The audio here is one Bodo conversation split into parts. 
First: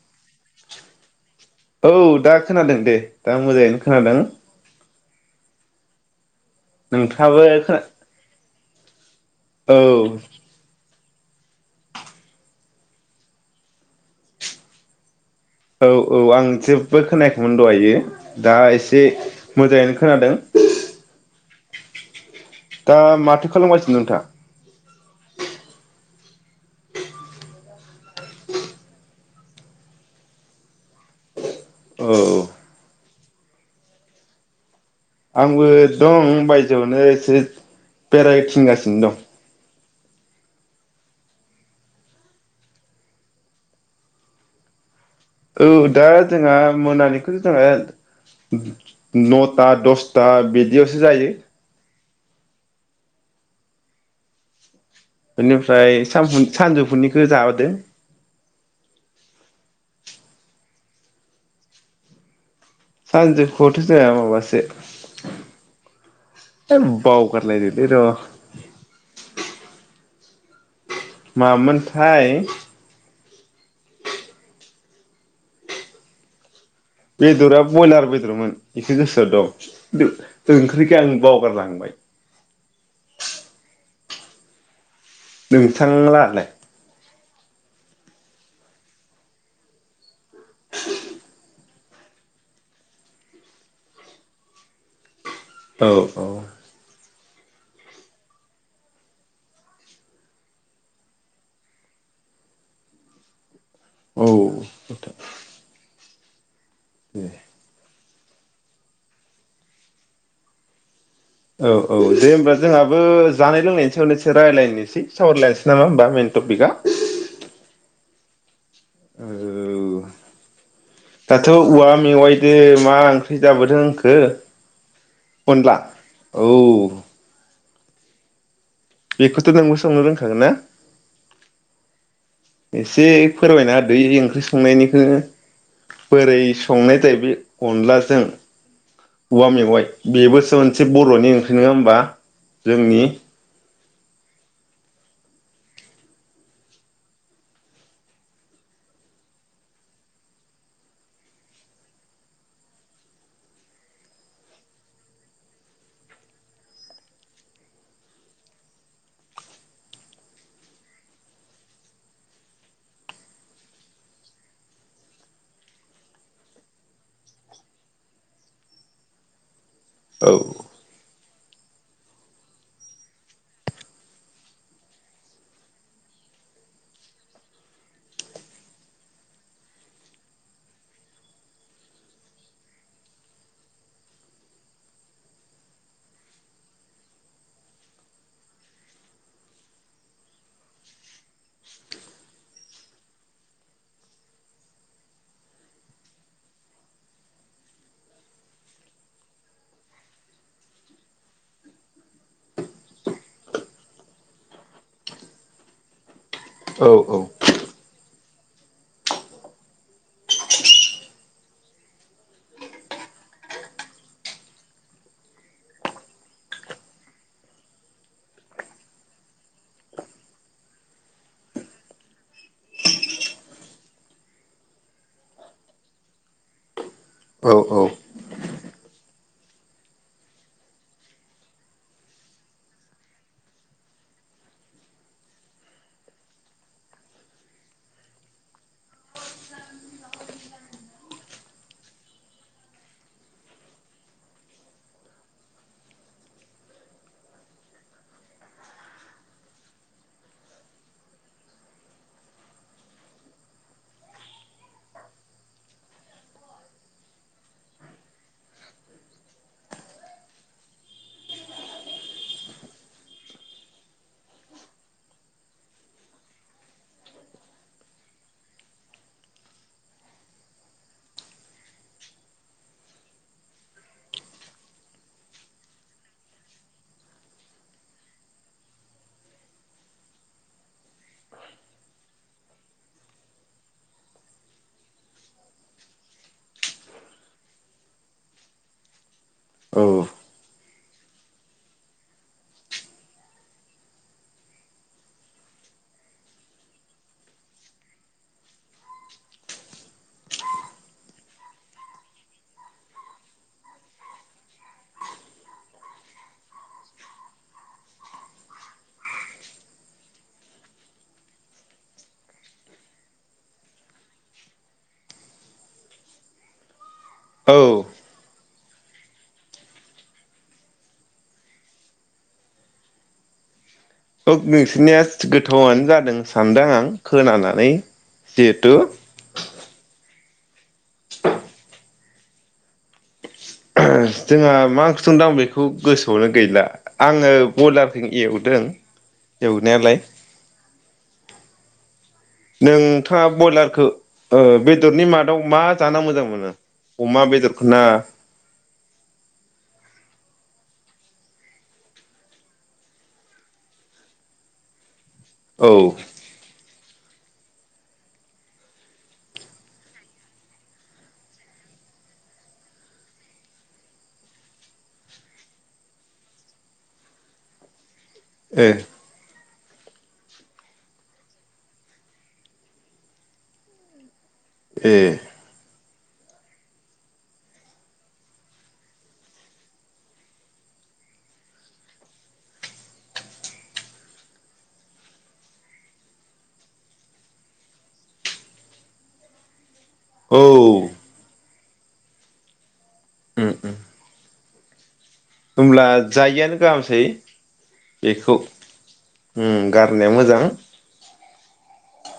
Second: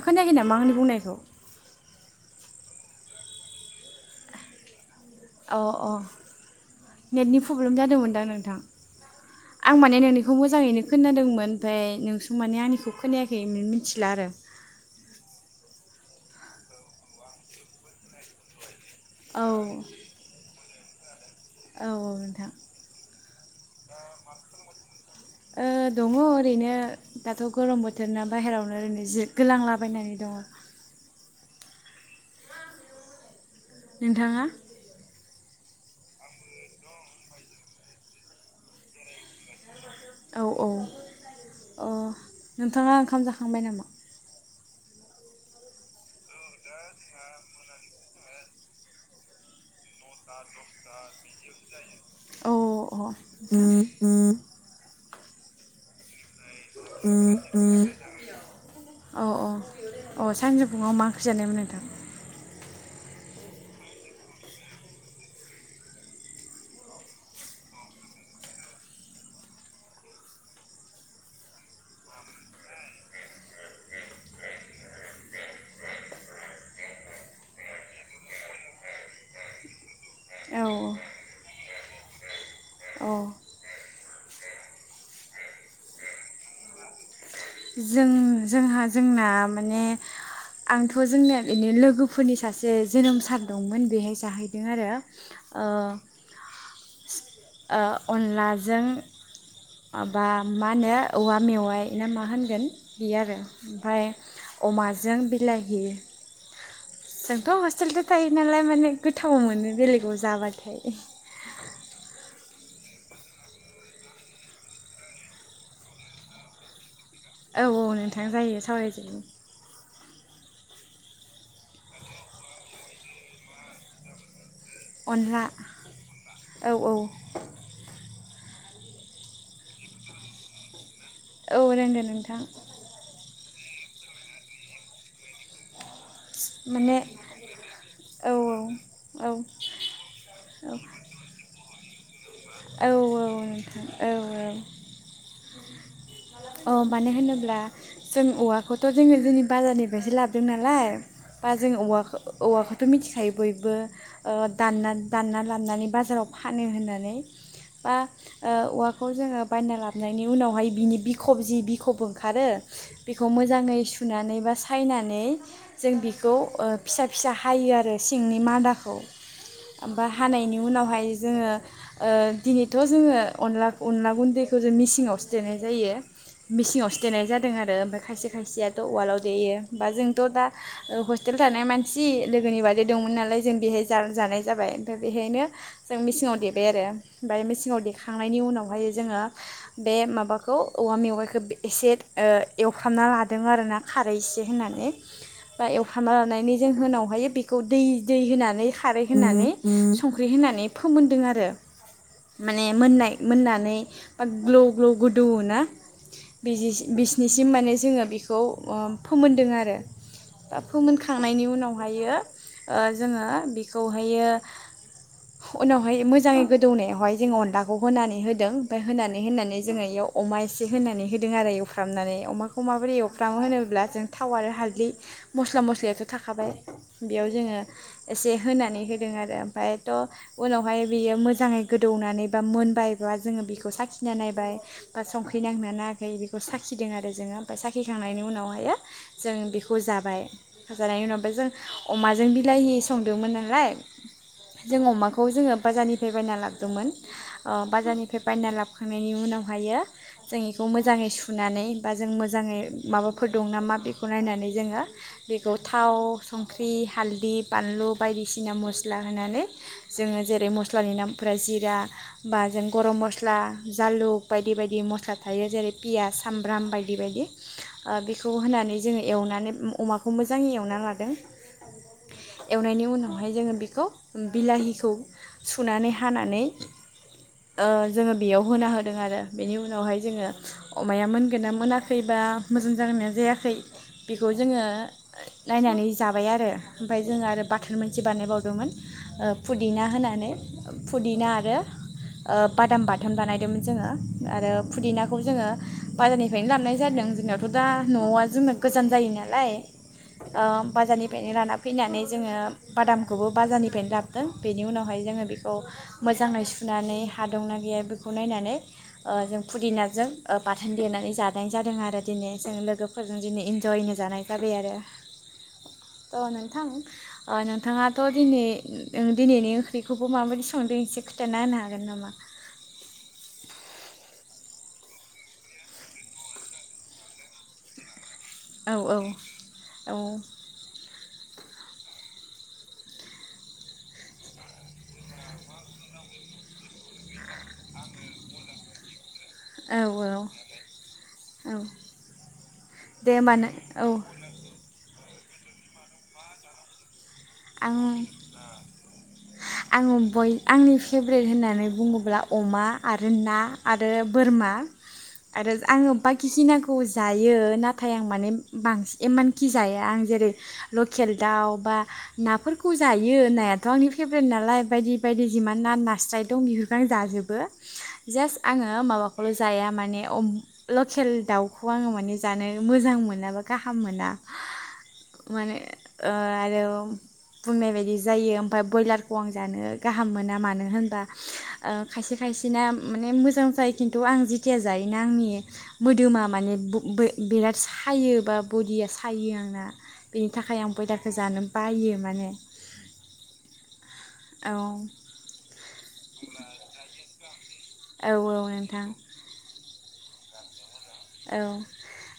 खोनायाखै नामा आंनि बुंनायखौ औ दा खोनादों दे दा मोजाङैनो खोनादों अ अ नेटनि नोंथाङाबो खोना प्रब्लेम जादोंमोनदां नोंथां आं औ माने नोंनिखौ मोजाङैनो खोनादोंमोन ओमफ्राय नोंसो माने आंनिखौ खोनायाखै मिथिला आरो औ औ आं जेबो खोनायाखैमोन दहायो दा एसे औ [unintelligible] मोजाङैनो खोनादों औ औ नोंथां दा माथो खालामगासिनो नोंथां ओ‌ दङ ओरैनो दाथ गरम बोथोरना बाहेरावनो ओरैनो जि गोलांला बायनानै दङ औ औ। नोंथाङा? आंबो दं बायजोआवनो एसे बेरायथिंगासिनो दं। औ औ। अ नोंथाङा ओंखाम जाखांबाय नामा? औ दा जोंहा मोनानिखौ जोंहा न ता दस दस्था बिदियावसो जायो। औ अ बिनिफ्राय सानजु सानजौफुनिखौ जाहोबोदो। औ अ सानजौफुआव मा ओंख्रि जानायमोन नोंथां? सानजौफुथ' जोंङा माबासो है बावगारलायदोलै र' मामोनथाय? बेदरा बयलार बेदरमोन। एखो गोसोआव दं ओ औ ओंख्रिखो आं बावगारलांबाय। औ नोंथां लांहालाय? जों जोंहा जोंना माने आंथ' जोंनिया बेनो लोगोफोरनि सासे जोनोम सान दंमोन बेहाय जाहैदों आरो ओ औ औ। ओ अनलाजों माबा मा होनो औवा मेवाइ ना मा होनगोन? बे आरो। ओमफ्राय औ अमाजों बिलाहि। जोंथ' हस्टेल थायो नालाय माने गोथाव मोनो बेलेगाव जाबाथाय। औ औ दे होबा जोंहाबो जानाय लोंनायनि सायावनो एसे रायज्लायनोसै सावरायलायनोसै नामा होनोमबा मैन टपिकआ? औ औ नोंथां जायो। सावराय जायो। औ दाथ' औवा मेवआइदो मा ओंख्रि जाबोदों होनखो अनला औ औ। बेखौथ' नोंबो संनो रोंखागोन ना? औ रोङो नों एसे फोरमायना होदो इ' ओंख्रि संनायनिखौनो बोरै माने संनाय जायो अनलाजों औ औ औवा मेवआइ बेबोसो औ मोनसे बर'नि ओंख्रि नङा हो बा औ औ नोंथां औ औ। अ मानो होनोब्ला जों औवाखौथ' जोङो जोंनि बाजारनिफ्रायसो लाबोदों नालाय। बा जोङो औवा खौऔवाखौथ' मिथिखायो बयबो। ओ दानना दानना लाबनानै बाजाराव फानो होननानै बा ओ औवाखौ जोङो बायना लाबनि उनावहाय बिनि बिखब जि बिखब ओंखारो बेखौ मोजाङै सुनानै बा सायनानै जों बेखौ ओ फिसा फिसा हायो आरो सिंनि मादाखौ। आफाइ औ हानायनि उनावहाय जोङो ओ दिनैथ' जोङो अनला अनला गुन्दैखौ जों मिसिंआवसो देनाय जायो। मेसिंयावसो देनाय जादों आरो ओमफाय खायसे खायसेयाथ' उवालाव देयो बा जोंथ' दा हस्टेल थानाय मानसि लोगोनि बारदे दंमोन नालाय जों बेहाय जानाय जाबाय ओमफ्राय बेहायनो जों मेसिङाव देबाय आरो ओमफ्राय मेसिङाव देखांनायनि उनावहाय जोङो बे माबाखौ औवा मेवाइखौ एसे एवफ्रामना लादों आरो ना खारै एसे होनानै बा एवफ्रामना लानायनि जोंहनावहाय बेखौ दै दै होनानै खारै होनानै संख्रि होनानै फोमोनदों आरो माने मोननाय मोननानै बा ग्लौ ग्लौ गोदौवो ना औ बिजि-बिसिनिसिम माने जोङो बेखौ ओ-फोमोनदों आरो बा फोमोनखांनायनि उनावहायो ओ-जोङो बेखौहायो उनावहाय मोजाङै गोदौनायावहाय जोङो अनलाखौ होनानै होदों ओफाय होनानै होनानै जोङो बेयाव अमा। एसे होनानै होदों आरो एवफ्रामनानै अमाखौ माबोरै एवफ्रामो होनोब्ला जों थाव आरो हालदै मस्ला मसलिथ' थाखाबाय बेयाव औ जोङो औ एसे होनानै होदों आरो ओमफ्रायथ' उनावहाय बेयो मोजाङै गोदौनानै बा मोनबाय बा जोङो बेखौ साखिना नायबाय बा संख संख्रि नांदों ना नाङाखै बेखौ साखिदों आरो जोङो ओमफ्राय साखिखांनायनि उनावहायो जों बेखौ जाबाय जानायनि उनाव जों अमाजों बिलाहि संदोंमोन नालाय जों अमाखौ जोङो बाजारनिफ्राय बायना लाबोदोंमोन ओ- बाजारनिफ्राय बायना लाबोखांनायनि उनावहायो। जों इखौ मोजाङै सुनानै बा जों मोजाङै माबाफोर दं नामा बेखौ नायनानै जोङो बेखौ थाव संख्रि हालदै बानलु बायदिसिना मस्ला होनानै जोङो जेरै मस्लानि नामफोरा जिरा बा जों गरम मस्ला जालुख बायदि बायदि। बिदि मस्ला थायो जेरै पियास सामब्राम बायदि बायदि ओ- बेखौ होनानै जोङो एवनानै अमाखौ मोजाङै एवना लादों एवनायनि उनावहाय जोङो बेखौ बिलाहिखौ सुनानै हानानै ओ-जोङो बेयाव होना होदों आरो। बेनि उनावहाय जोङो अमाया मोनगोन ना मोनाखै बा मोजां जागोना जायाखै बेखौ जोङो नायनानै जाबाय आरो ओमफाय जोङ आरो बाथोन मोनसे बानायबावदोंमोन। औ फुदिना होनानै। फुदिना आरो बादाम ओ-बाथोन बानायदोंमोन जोङो। आरो फुदिनाखौ जोङो बाजारनिफ्रायनो लाबोनाय जादों जोंनायावथ' दा न'आ जोंनो गोजान जायो नालाय ओ-बाजारनिफ्रायनो लाना फैनानै जोङो बादामखौबो बाजारनिफ्रायनो लाबोदों बेनि उनावहाय जोङो बेखौ मोजाङै सुनानै हा दंना गैया बेखौ नायनानै। ओ जों फुदिनाजों ओ-बाथोन देनानै जानाय जादों आरो दिनै जों लोगोफोरजों दिनै इन्जयनो जानाय जाबाय आरो ओ नोंथां। औ ओ-नोंथाङाथ' दिनै। दिनैनि ओंख्रिखौबो माबायदि संदों एसे खिनथाना होनो हागोन नामा? नोंसिरनिया गोथावनो जादों सानदों आं खोनानानै। जिहेथु औ औ औ। जोंहा मा ओंख्रि सोंदों आं बेखौ गोसोआवनो गैला आङो बयलारजों एवदों। एवनायालाय औ औ औ। दे नोंथाङा होमबा नों बयलारखौ औ ओ- बेद बेदरनि मादाव मा जाना मोजां मोनो? अमा बेदरखना? आं आङो बय आंनि फेभरेट होननानै बुङोब्ला अमा आरो ना आरो बोरमा। आरो औ आङो बाखिखिनाखौ जाय यो नाथाय आं माने बांसिन इमानखि जाया आं जेरै लकेल दाउ बा। नाफोरखौ जायो नायाथ' आंनि फेब्रेट नालाय बायदि बायदि जिमान ना नास्राय दं बेफोरखौ आं जाजोबो। जास्ट आङो ए माबा खौल'। जाया माने लकेल दाउखौ आङो माने जानो मोजां मोना बा गाहाम मोना। ए माने। ओ आरो। बुंनाय बायदि जायो ओमफाय ब्रयलारखौ आं जानो गाहाम मोना मानो होनबा ओ-खायसे खायसेना माने मोजां जायो खिन्थु आं जेथिया जायोना आंनि मोदोमा माने बिराद सायो बा बदिया सायो आंना। बेनि औ थाखाय आं बयलारखौ जानो। बायो। माने। ओम ओम। औ। होमब्ला जायैआनो गाहामसै। औ बेखौ नोंथां उम गार नाया मोजां। औ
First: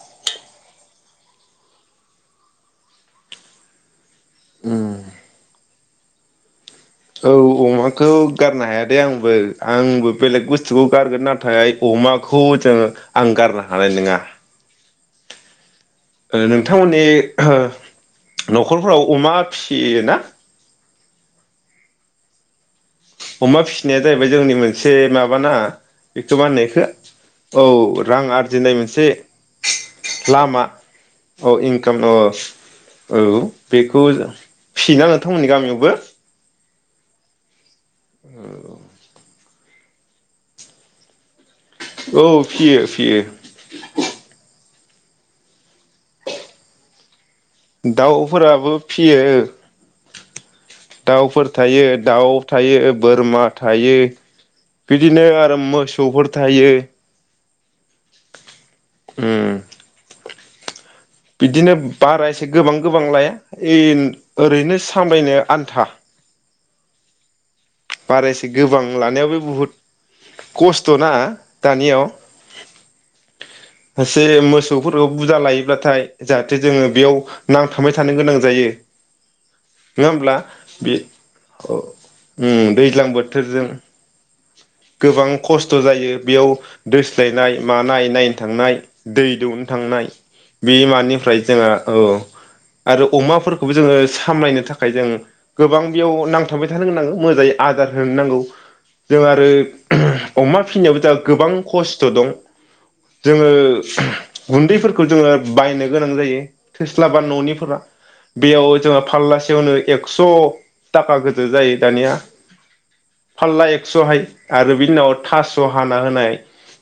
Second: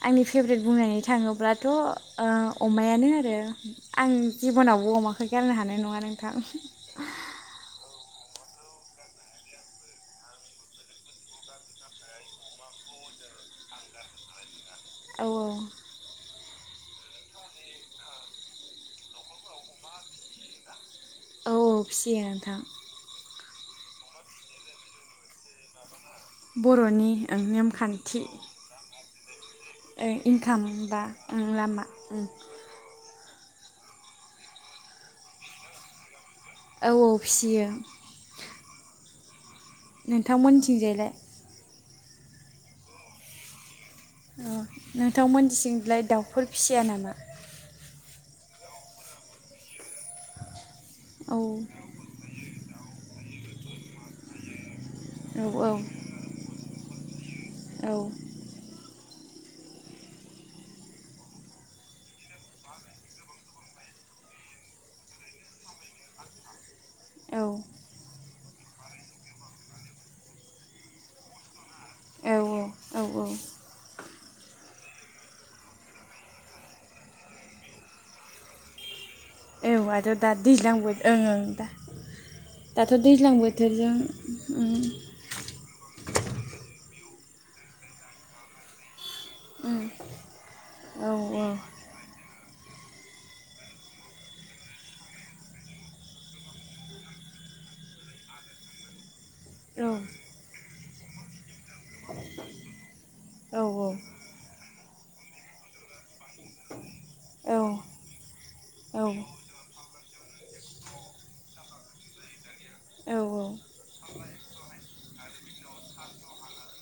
आंनि फेभ्रेट बुंनानै थाङोब्लाथ' ओ-अमायानो आरो। आं उम जिब'नावबो अमाखौ गारनो हानाय नङा। नोंथां औ अमाखौ गारनो हाया दे आंबो आंबो बेलेग बुस्थुखौ गारगोन नाथाय अमाखौ जों आं गारनो हानाय नोङा। औ औ ओ नोंथांमोननि नखरफोराव अमा फिसियो ना? औ फिसियो नोंथां। अमा फिसिनाया जाहैबाय जोंनि मोनसे माबाना? इटु मान इखो बर'नि ओं औ रां आरजिनाय मोनसे ओइ लामा इनकाम बा उम औ लामा इनकाम औ औ बेखौ फिसियोना नोंथांमोननि गामियावबो औ औ फिसियो। औ नोंथांमोनथिंजायलाय? औ फिसियो फिसियो। अ नोंथांमोनथिंलाय दाउफोर फिसिया नामा? दाउफोराबो फियो। औ दाउफोर थायो दाउ थायो बोरमा थायो। बिदिनो आरो औ मोसौफोर थायो। औ उम बिदिनो बारा एसे गोबां गोबां लाया ऐ ओरैनो सामलायनो आन्था औ आरो एसे गोबां लानायाबो बुहुत खस्थना दानियाव औ औ एसे मोसौफोरखौ बुरजा लायोब्लाथाय जाहाथे जोङो बेयाव नांथाबबाय थानो गोनां जायो। औ नङा आरो दा होमब्ला दैज्लां बे बोथोर ओं ओं दा ओ उम दैज्लां बोथोरजों उम गोबां खसथ जायो बेयाव दोज गायनाय मानाय नाय थांनाय दै दौनो उम थांनाय बे औ मानिफ्राय जोंहा औ आरो अमाफोरखौबो जोङो सामलायनो थाखाय जों गोबां बेयाव नांथाबबाय थानो नांगौ मोजाङै आदार होनो नांगौ। जों आरो औ अमा फिसिनायावबो दाब गोबां खस्थ दं। जोङो औ गुन दैफोरखौ जोङो बायनो गोनां जायो। थोस्लाबा ननिफोरा बेयाव जोंङो फाललासेयावनो एक स थाखा गोजो जायो दानिया फालला एक्स'हाय आरो बिनि उनाव थास' हाना होनाय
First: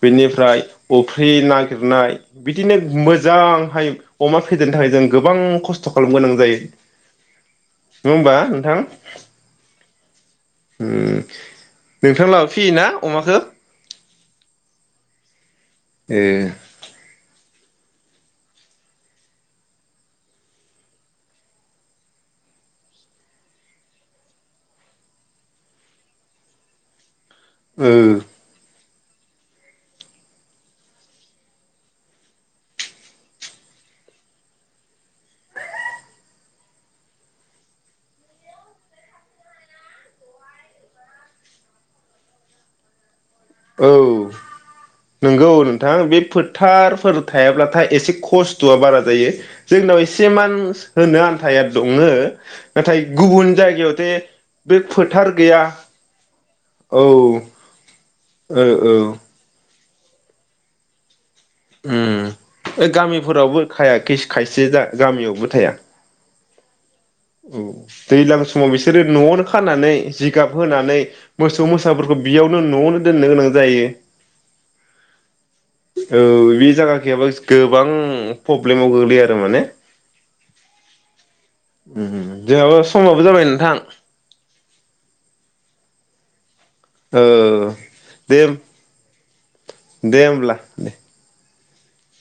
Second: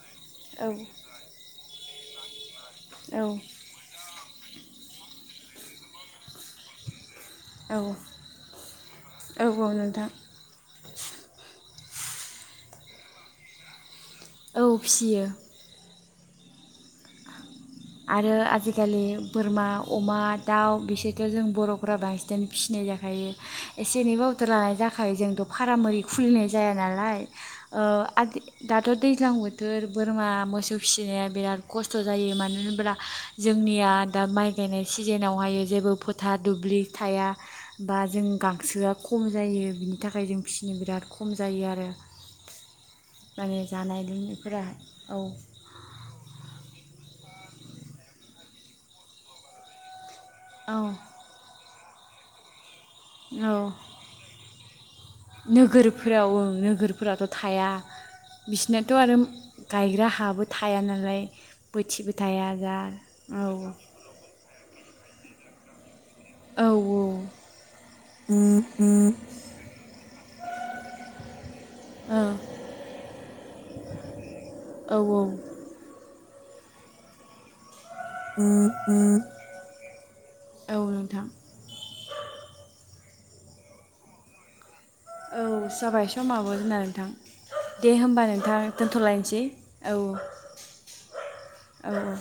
बेनिफ्राय अफ्रि नागिरनाय। बिदिनो औ मोजांहाय अमा फेदेरनो थाखाय जों गोबां खस्थ' खालामनो गोनां जायो। औ नङा होमबा नोंथां औ औ नोंथां उम नोंथां लाहाबो फियोना अमाखौ? औ फियो। ए आरो आजिखालि बोरमा अमा दाउ बिसोरथ' जों बर'फोरा बांसिनानो फिसिनाय जाखायो एसे एनै बावदार लानाय जाखायो जोंथ' फारा रै खुलिनाय जाया नालाय। ओ आ दि दा थ' दैज्लां बोथोर बोरमा मोसौ फिसिनाया बिराद खस्थ' जायो मानो होन ब्ला जोंनिया दा माइ गायनाय सिजोनावहायो जेबो फोथार दुब्लि थाया बा जों गांसोआ खम जायो बिनि थाखाय जों फिसिनो बिराद खम जायो आरो। माने औ जानाय लोंनायफोरा औ नोंगौ नोंथां बे फोथारफोर थायाब्लाथाय एसे खस्थ' बारा जायो जोंनाव ए सेमान औ होनो आन्थाया दंङो। नाथाय गुबुन औ जायगायावथे बे फोथार गैया नोगोरफोराव ओं औ। नोगोरफोरावथ' थाया औ बिसिनाथ' औ आरो गायग्रा हाबो थाया नालाय। बोथिबो उम थाया जा ओ औ गामिफोरावबो खाया खायसे दा गामियावबो थाया। औ औ औ दैयलां समाव बिसोरो न'आवनो खानानै जिगाब होनानै मोसौ मोसाफोरखौ बेयावनो न'आवनो दोननो गोनां जायो। औ औ बे जागाखैयाबा [unintelligible] गोबां प्रब्लेमाव गोग्लैयो आरो माने औ नोंथां। उम उम उम जोंहाबो समाबो जाबाय नोंथां। औ जाबाय समाबो जोंना नोंथां ओ दे होमबा नोंथां दोनथ'लायनोसै औ दे होमब्ला दे औ। औ